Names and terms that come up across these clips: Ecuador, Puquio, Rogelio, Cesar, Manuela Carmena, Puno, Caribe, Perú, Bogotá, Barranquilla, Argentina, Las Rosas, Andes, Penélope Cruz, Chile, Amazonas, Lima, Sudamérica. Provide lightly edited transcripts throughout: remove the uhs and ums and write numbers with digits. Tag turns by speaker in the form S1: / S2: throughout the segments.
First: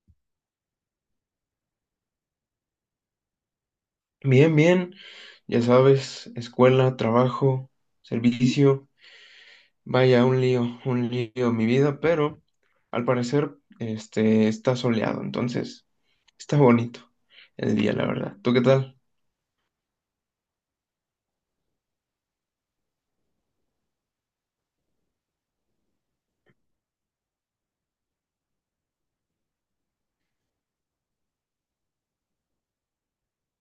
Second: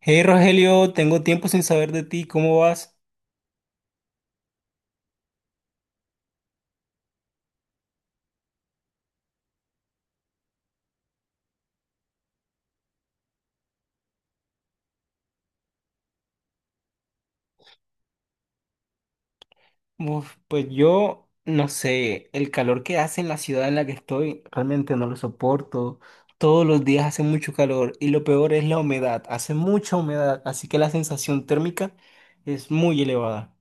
S1: Hey Rogelio, tengo tiempo sin saber de ti, ¿cómo vas?
S2: Bien, bien, ya sabes, escuela, trabajo, servicio, vaya, un lío mi vida, pero al parecer este está soleado, entonces está bonito el día, la verdad. ¿Tú qué tal?
S1: Uf, pues yo no sé, el calor que hace en la ciudad en la que estoy realmente no lo soporto. Todos los días hace mucho calor y lo peor es la humedad, hace mucha humedad, así que la sensación térmica es muy elevada.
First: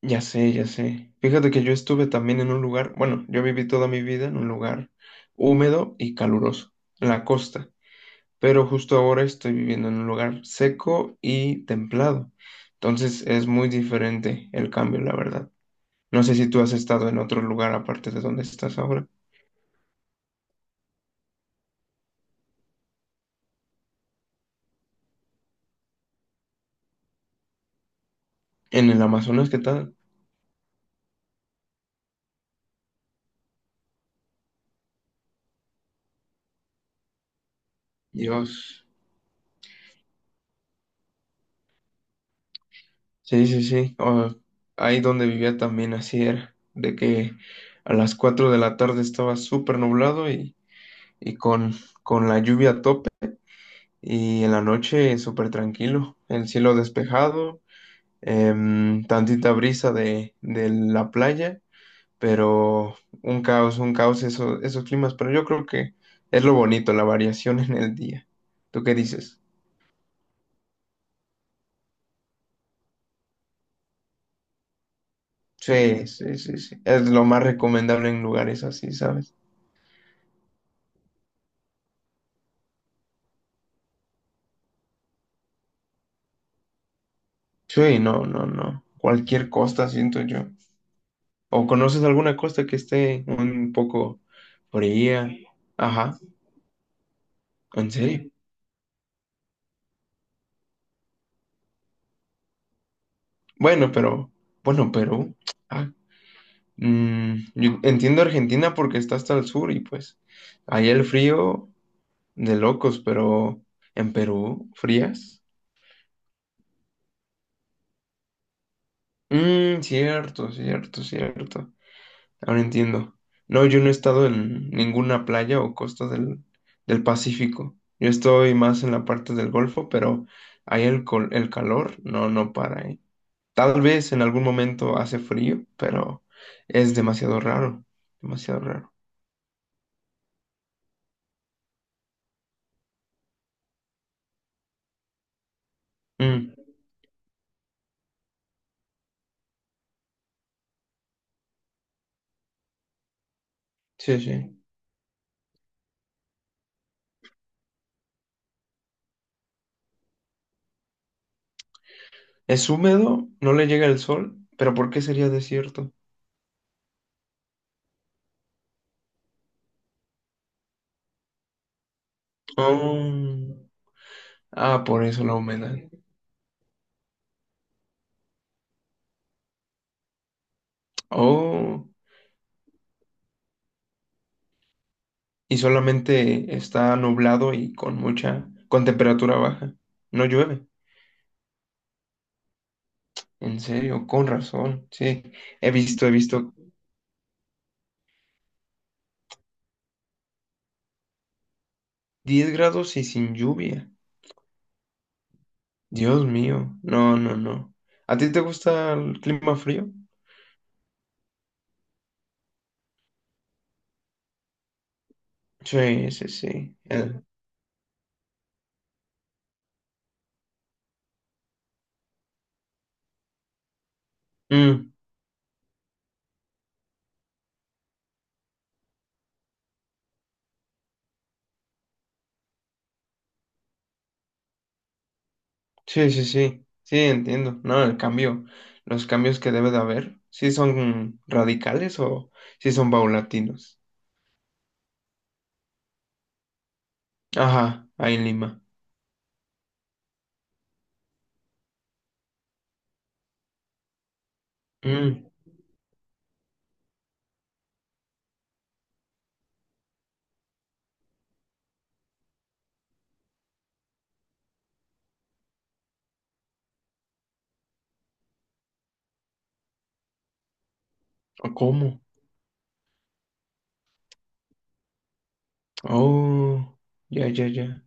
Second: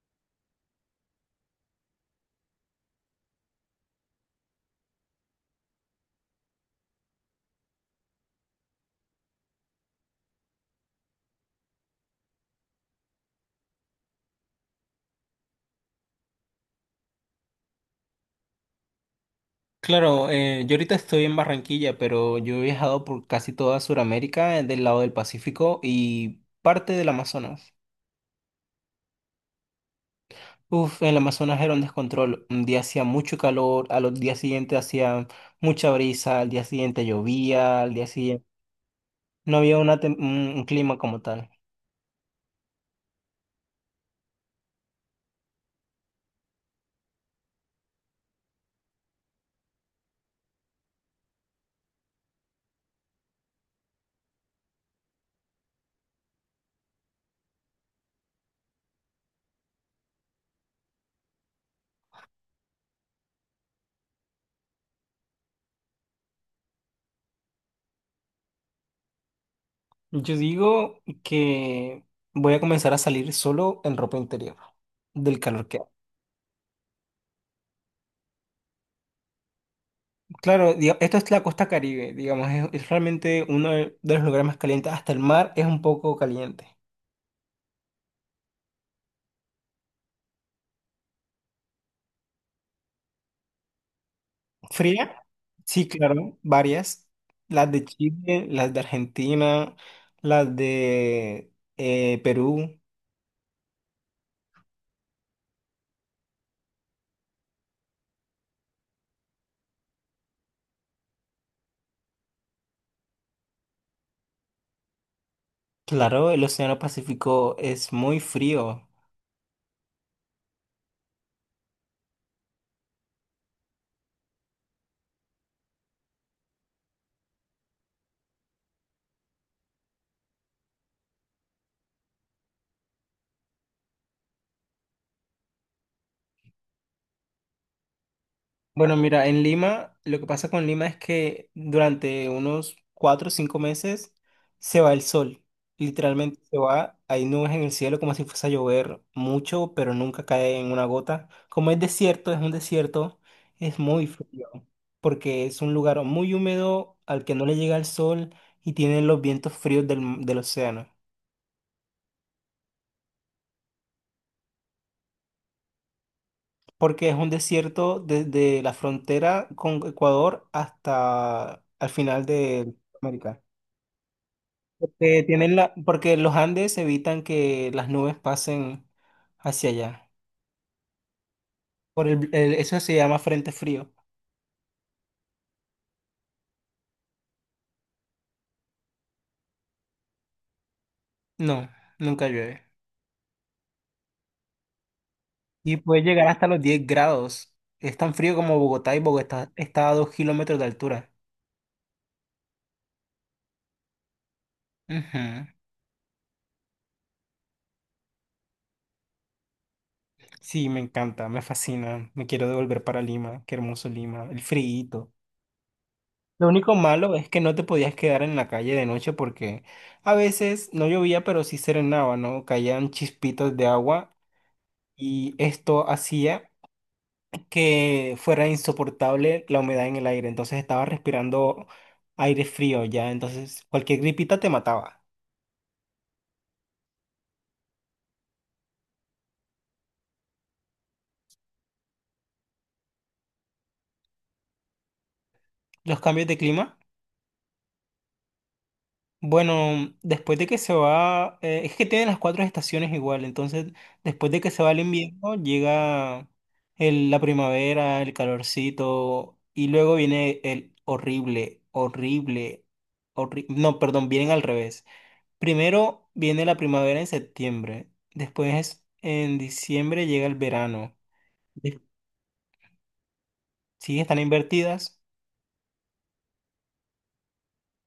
S2: Ya sé, ya sé. Fíjate que yo estuve también en un lugar, bueno, yo viví toda mi vida en un lugar húmedo y caluroso, en la costa, pero justo ahora estoy viviendo en un lugar seco y templado, entonces es muy diferente el cambio, la verdad. No sé si tú has estado en otro lugar aparte de donde estás ahora.
S1: Claro, yo ahorita estoy en Barranquilla, pero yo he viajado por casi toda Sudamérica, del lado del Pacífico y parte del Amazonas.
S2: En el Amazonas, ¿qué tal?
S1: Uf, el Amazonas era un descontrol. Un día hacía mucho calor, a los días siguientes hacía mucha brisa, al día siguiente llovía, al día siguiente
S2: Dios.
S1: no había una tem- un clima como tal.
S2: Sí, sí, sí. Ah, ahí donde vivía también así era, de que a las 4 de la tarde estaba súper nublado y con la lluvia a tope y en la noche súper tranquilo, el cielo despejado, tantita brisa de la playa pero un caos eso, esos climas, pero yo creo que es lo bonito, la variación en el día. ¿Tú qué dices?
S1: Yo digo que voy a comenzar a salir solo en ropa interior del calor que hace.
S2: Sí, sí, sí, sí. Es lo más recomendable en lugares así, ¿sabes?
S1: Claro, esto es la costa Caribe, digamos, es realmente uno de los lugares más calientes. Hasta el mar es un poco caliente.
S2: Sí, no, no, no. Cualquier costa, siento yo. ¿O conoces alguna costa que esté un poco
S1: Fría,
S2: fría?
S1: sí,
S2: Ajá,
S1: claro, varias. Las de
S2: ¿en serio?
S1: Chile, las de Argentina, las de Perú.
S2: Bueno, pero, bueno, Perú. Ah, yo entiendo Argentina porque está hasta el sur y pues ahí el frío de locos, pero en Perú, frías.
S1: Claro, el Océano Pacífico es muy frío.
S2: Mmm, cierto, cierto, cierto. Ahora entiendo. No, yo no he estado en ninguna playa o costa del Pacífico. Yo estoy más en la parte del Golfo, pero ahí el calor no para, ¿eh? Tal vez en algún momento hace frío, pero es demasiado raro, demasiado raro.
S1: Bueno, mira, en Lima, lo que pasa con Lima es que durante unos 4 o 5 meses se va el sol. Literalmente
S2: Mm,
S1: se va, hay nubes en el cielo como si fuese a llover mucho, pero nunca cae en una gota. Como es desierto, es un desierto, es muy
S2: sí,
S1: frío,
S2: sí.
S1: porque es un lugar muy húmedo al que no le llega el sol y tiene los vientos fríos del océano.
S2: Es húmedo, no le llega el sol, pero ¿por qué sería desierto?
S1: Porque es un desierto desde la frontera con Ecuador hasta al final de América.
S2: Oh. Ah, por
S1: Porque
S2: eso la humedad.
S1: porque los Andes evitan que las nubes pasen hacia allá.
S2: Oh,
S1: Eso se llama frente frío.
S2: y solamente está nublado y con temperatura baja. No llueve.
S1: No, nunca llueve.
S2: En serio, con razón. Sí, he
S1: Y puede
S2: visto, he
S1: llegar hasta
S2: visto
S1: los 10 grados. Es tan frío como Bogotá y Bogotá está a 2 kilómetros de altura.
S2: 10 grados y sin lluvia.
S1: Ujú.
S2: Dios mío, no, no, no. ¿A ti te gusta el clima frío?
S1: Sí, me encanta, me fascina. Me quiero devolver para Lima. Qué hermoso Lima. El friíto.
S2: Sí, sí,
S1: Lo único
S2: sí.
S1: malo es que no te podías quedar en la calle de noche porque a veces no llovía, pero sí serenaba, ¿no? Caían chispitos de agua
S2: Mm,
S1: y esto hacía que fuera insoportable la humedad en el aire. Entonces estaba respirando aire frío ya. Entonces cualquier gripita te mataba.
S2: sí, sí, sí. Sí, entiendo. No, el cambio, los cambios que debe de haber, ¿sí son radicales o sí son paulatinos?
S1: Los cambios de clima.
S2: Ajá, ahí en Lima.
S1: Bueno, después de que se va, es que tienen las cuatro estaciones igual. Entonces, después de que se va el
S2: Mm,
S1: invierno, llega la primavera, el calorcito, y luego viene el horrible, horrible, horrible. No, perdón, vienen al revés. Primero viene la primavera en septiembre, después en diciembre llega el verano.
S2: ¿o
S1: De-
S2: cómo?
S1: Sí, están invertidas.
S2: Oh, ya, ya, ya.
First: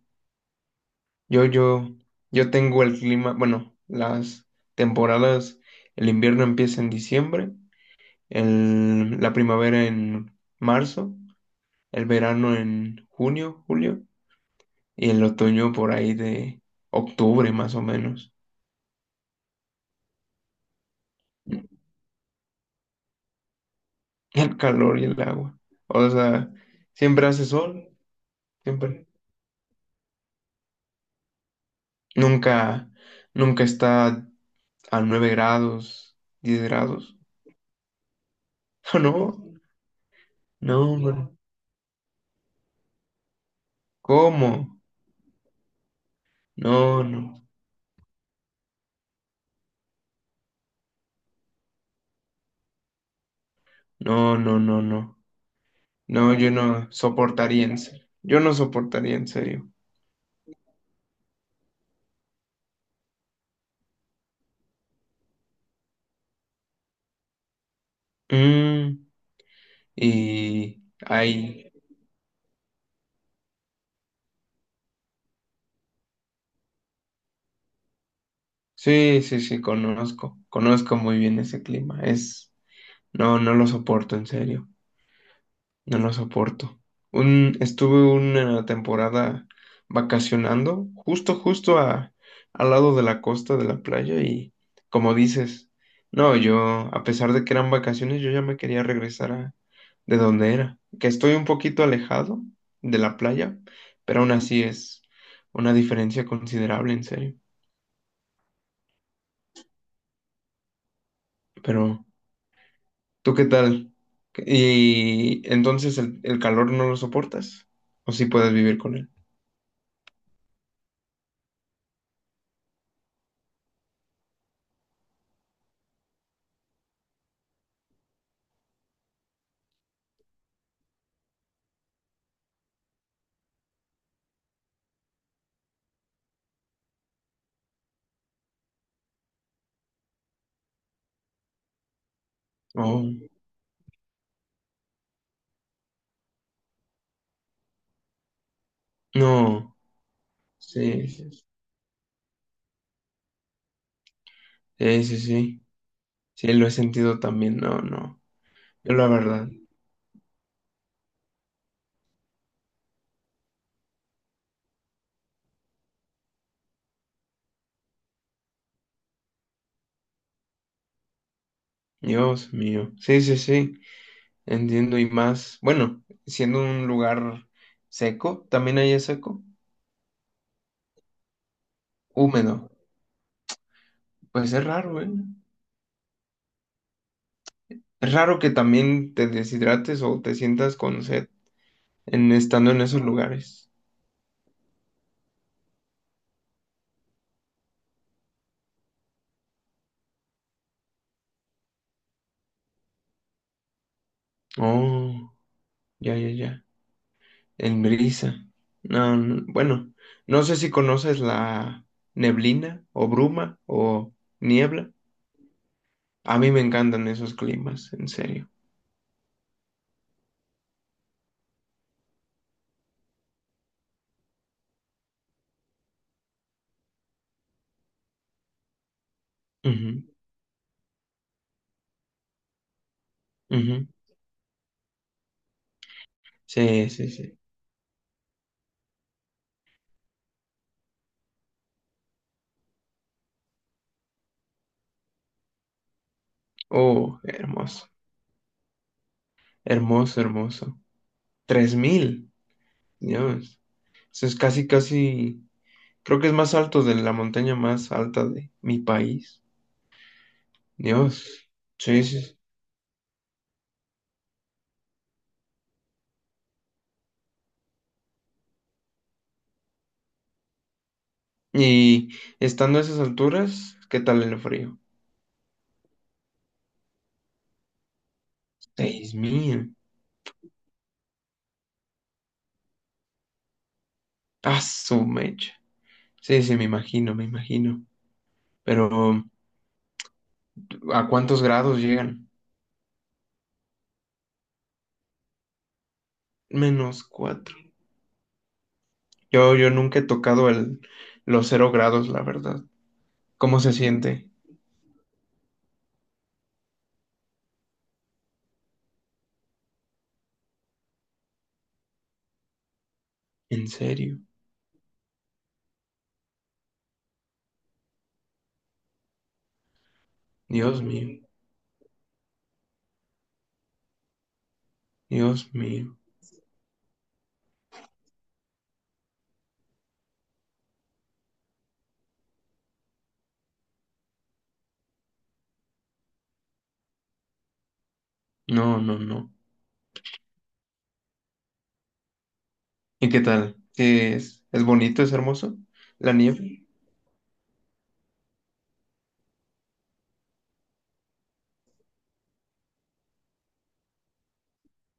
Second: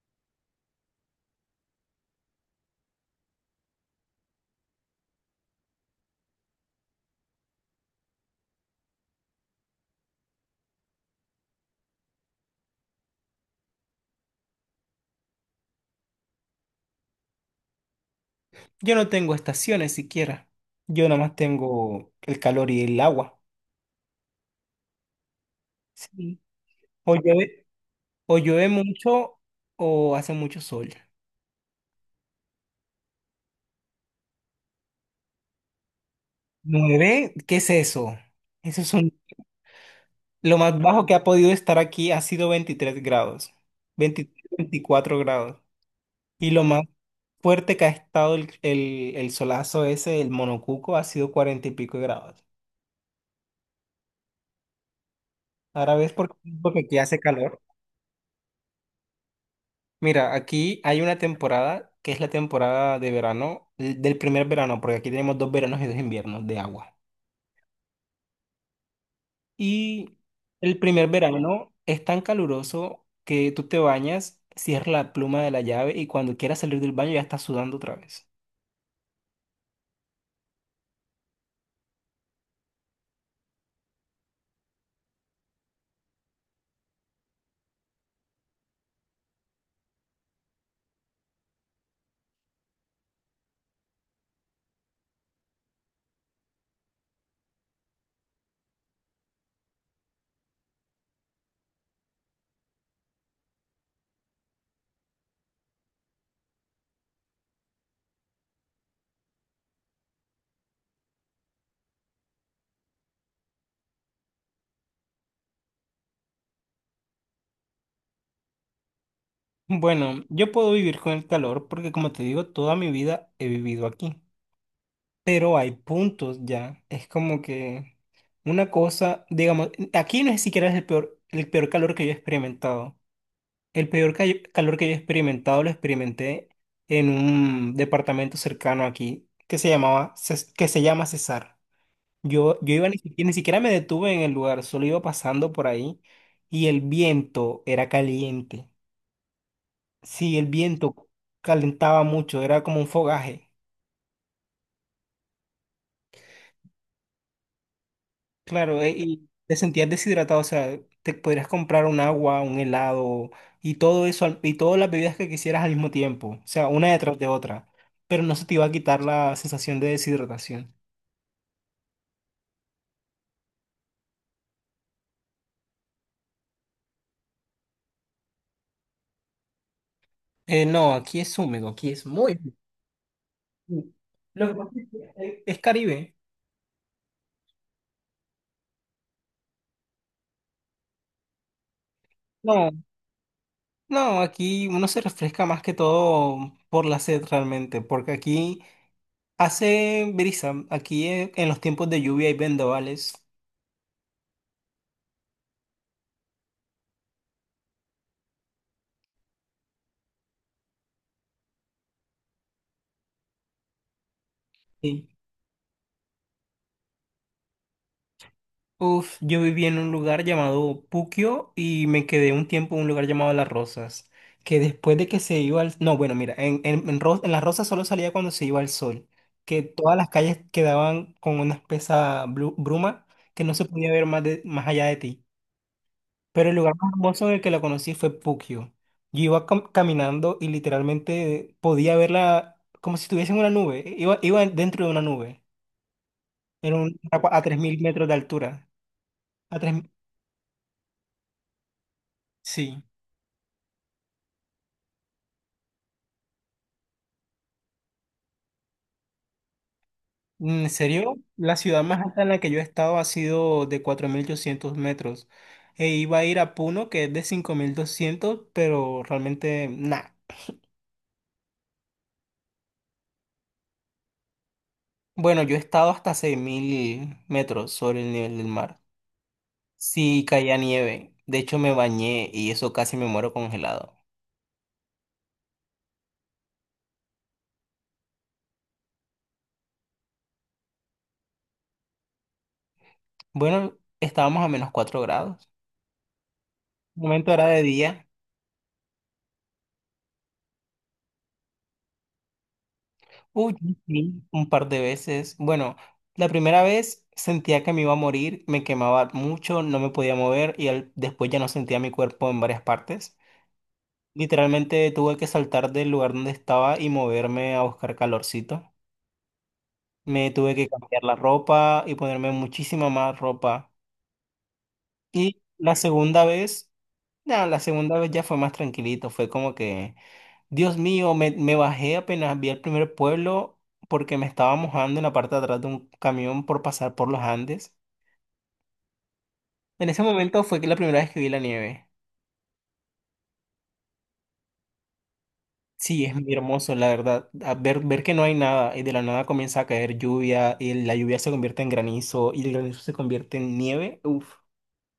S2: Yo, yo, yo tengo el clima, bueno, las temporadas, el invierno empieza en diciembre, la primavera en marzo, el verano en junio, julio, y el otoño por ahí de octubre más o menos.
S1: Yo no tengo estaciones siquiera. Yo nada más tengo el calor y el agua.
S2: El calor y el agua. O
S1: Sí.
S2: sea,
S1: O
S2: siempre hace
S1: llueve,
S2: sol,
S1: o llueve
S2: siempre.
S1: mucho o hace mucho sol.
S2: Nunca, nunca está a 9 grados, 10 grados.
S1: ¿Nueve? ¿Qué es eso? Eso es
S2: No,
S1: lo más
S2: no,
S1: bajo que ha
S2: hombre.
S1: podido estar aquí ha sido 23 grados. 23,
S2: ¿Cómo?
S1: 24 grados. Y lo más
S2: No, no,
S1: fuerte que ha estado el solazo ese, el monocuco, ha sido cuarenta y pico de grados.
S2: no, no, no, no.
S1: Ahora ves por
S2: No,
S1: qué
S2: yo
S1: porque
S2: no
S1: aquí hace calor.
S2: soportaría en serio. Yo no soportaría en serio.
S1: Mira, aquí hay una temporada que es la temporada de verano, del primer verano, porque aquí tenemos dos veranos y dos inviernos de agua.
S2: Mm,
S1: Y el
S2: y
S1: primer
S2: ahí.
S1: verano es tan caluroso que tú te bañas, cierras la pluma de la llave y cuando quieras salir del baño ya estás sudando otra vez.
S2: Sí, sí, sí, conozco. Conozco muy bien ese clima. Es. No, no lo soporto en serio. No lo soporto. Estuve una temporada vacacionando justo, justo al lado de la costa de la playa y como dices, no, yo, a pesar de que eran vacaciones, yo ya me quería regresar a de donde era, que estoy un poquito alejado de la playa, pero aún así es una diferencia considerable, en serio. Pero, ¿tú qué tal? Y entonces el calor no lo soportas, o si puedes vivir con él.
S1: Bueno, yo puedo vivir con el calor porque como te digo, toda mi vida he vivido aquí, pero hay puntos ya. Es como que una cosa, digamos, aquí no es siquiera es el peor calor que yo he experimentado. El peor calor que yo he experimentado lo experimenté en un departamento cercano aquí que se que se llama Cesar. Yo iba ni
S2: Oh,
S1: siquiera, ni siquiera me detuve en el lugar, solo iba pasando por ahí y el viento era caliente.
S2: no.
S1: Sí, el viento
S2: Sí, sí,
S1: calentaba mucho, era como un fogaje.
S2: sí, sí, sí, sí, lo he sentido también, no, no,
S1: Claro,
S2: yo la
S1: y
S2: verdad,
S1: te sentías deshidratado, o sea, te podrías comprar un agua, un helado y todo eso, y todas las bebidas que quisieras al mismo tiempo, o sea, una detrás de otra, pero no se te iba a quitar la sensación de deshidratación.
S2: Dios mío, sí, sí, sí, entiendo y más, bueno, siendo un lugar seco, también hay seco,
S1: No, aquí es húmedo, aquí es muy
S2: húmedo,
S1: húmedo. Lo
S2: pues
S1: que
S2: es
S1: pasa es
S2: raro, ¿eh?
S1: que, es Caribe.
S2: Es raro que también te deshidrates o te sientas con sed en
S1: No,
S2: estando en esos lugares.
S1: no, aquí uno se refresca más que todo por la sed realmente, porque aquí hace brisa, aquí en los tiempos de lluvia hay vendavales.
S2: Oh, ya, ya, ya, en brisa, no, no, bueno, no sé si conoces la neblina o bruma o niebla.
S1: Sí,
S2: A mí me encantan esos climas, en serio.
S1: uf, yo viví en un lugar llamado Puquio y me quedé un tiempo en un lugar llamado Las Rosas, que después de que se iba No, bueno, mira, en Las Rosas solo salía cuando se iba el sol, que todas
S2: Ujú,
S1: las calles quedaban con una espesa bruma que no se
S2: ujú.
S1: podía ver más, más allá de ti. Pero el lugar
S2: Sí,
S1: más
S2: sí,
S1: hermoso en
S2: sí.
S1: el que la conocí fue Puquio. Yo iba caminando y literalmente podía verla como si estuviese en una nube, iba dentro de una nube, era
S2: Oh,
S1: a 3.000
S2: hermoso,
S1: metros de altura. A tres.
S2: hermoso, hermoso. 3000,
S1: Sí.
S2: Dios. Eso es casi, casi, creo que es más alto de la montaña más alta de mi país.
S1: Mm, ¿en serio?
S2: Dios.
S1: La ciudad más
S2: Sí, sí.
S1: alta en
S2: Sí.
S1: la que yo he estado ha sido de 4.800 metros. E iba a ir a Puno, que es de 5.200, pero realmente nada.
S2: Y estando a esas alturas, ¿qué tal el frío?
S1: Bueno, yo he estado hasta 6.000 metros sobre el nivel del mar.
S2: 6000.
S1: Sí, caía nieve. De hecho, me bañé y eso casi me muero congelado.
S2: Ah, su mecha. Sí, sí, me imagino, me imagino. Pero, ¿a cuántos grados llegan?
S1: Bueno, estábamos a -4 grados. Un
S2: Menos
S1: momento era
S2: cuatro.
S1: de día.
S2: Yo nunca he tocado los 0 grados, la verdad.
S1: Uy,
S2: ¿Cómo se
S1: sí, sí,
S2: siente?
S1: un par de veces. Bueno, la primera vez sentía que me iba a morir, me quemaba mucho, no me podía mover y después ya no sentía mi cuerpo en varias partes.
S2: En serio.
S1: Literalmente tuve que saltar del lugar donde estaba y moverme a buscar calorcito. Me tuve que
S2: Dios
S1: cambiar la
S2: mío.
S1: ropa y ponerme muchísima más ropa. Y
S2: Dios
S1: la
S2: mío.
S1: segunda vez. No, la segunda vez ya fue más tranquilito, fue como que, Dios mío, me bajé apenas vi el primer pueblo porque me estaba mojando en la parte de atrás de un camión por pasar por los Andes.
S2: No, no, no.
S1: En ese momento fue que la primera vez que vi la nieve.
S2: ¿Y qué tal? ¿Qué ¿Es bonito? ¿Es hermoso?
S1: Sí,
S2: La
S1: es muy
S2: nieve.
S1: hermoso, la verdad. A ver, ver que no hay nada y de la nada comienza a caer lluvia y la lluvia se convierte en granizo y el granizo se convierte en nieve. Uf,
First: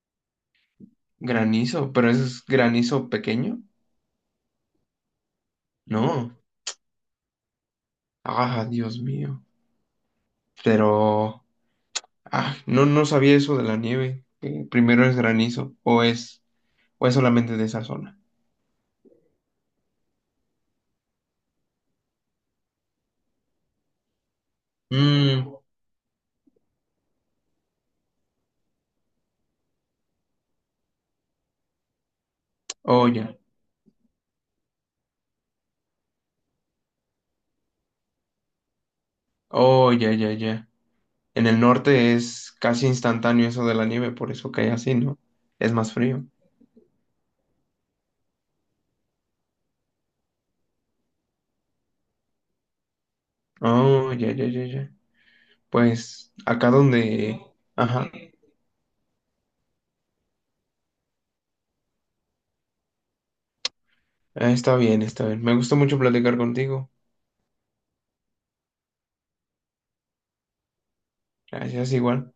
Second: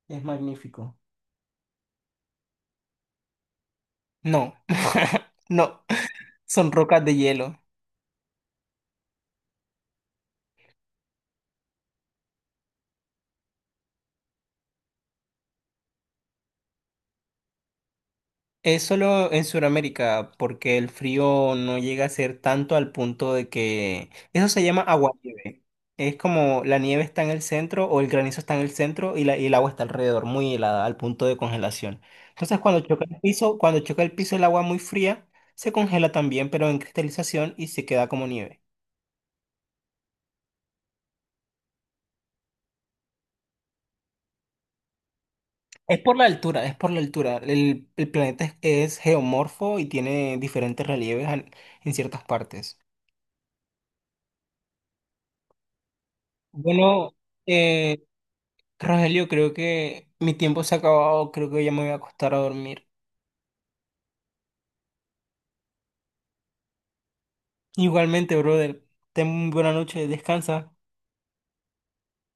S1: es magnífico.
S2: Granizo. ¿Pero ese es granizo pequeño?
S1: No, no,
S2: No.
S1: son rocas de hielo.
S2: Ah, Dios mío. Pero. Ah, no, no sabía eso de la nieve, que primero es granizo. ¿O es solamente de esa zona?
S1: Es solo en Sudamérica, porque el frío no llega a ser tanto al punto de que. Eso se llama
S2: Mm,
S1: aguanieve. Es como la nieve está en el centro o el granizo está en el centro y el agua está alrededor, muy helada, al punto de congelación. Entonces, cuando choca
S2: oh,
S1: el
S2: ya.
S1: piso, cuando choca el piso el agua muy fría, se congela también, pero en cristalización y se queda como nieve.
S2: Oh, ya, ya, ya. En el norte es casi instantáneo eso de la nieve, por eso cae así, ¿no? Es más
S1: Es por la
S2: frío.
S1: altura, es por la altura. El planeta es geomorfo y tiene diferentes relieves en ciertas partes.
S2: Oh, ya, ya, ya, ya. Pues acá
S1: Bueno,
S2: donde.
S1: eh,
S2: Ajá.
S1: Rogelio, creo que mi tiempo se ha acabado, creo que ya me voy a acostar a dormir.
S2: Ah, está bien, está bien. Me gustó mucho platicar contigo.
S1: Igualmente, brother, ten muy buena noche, descansa.
S2: Gracias, igual.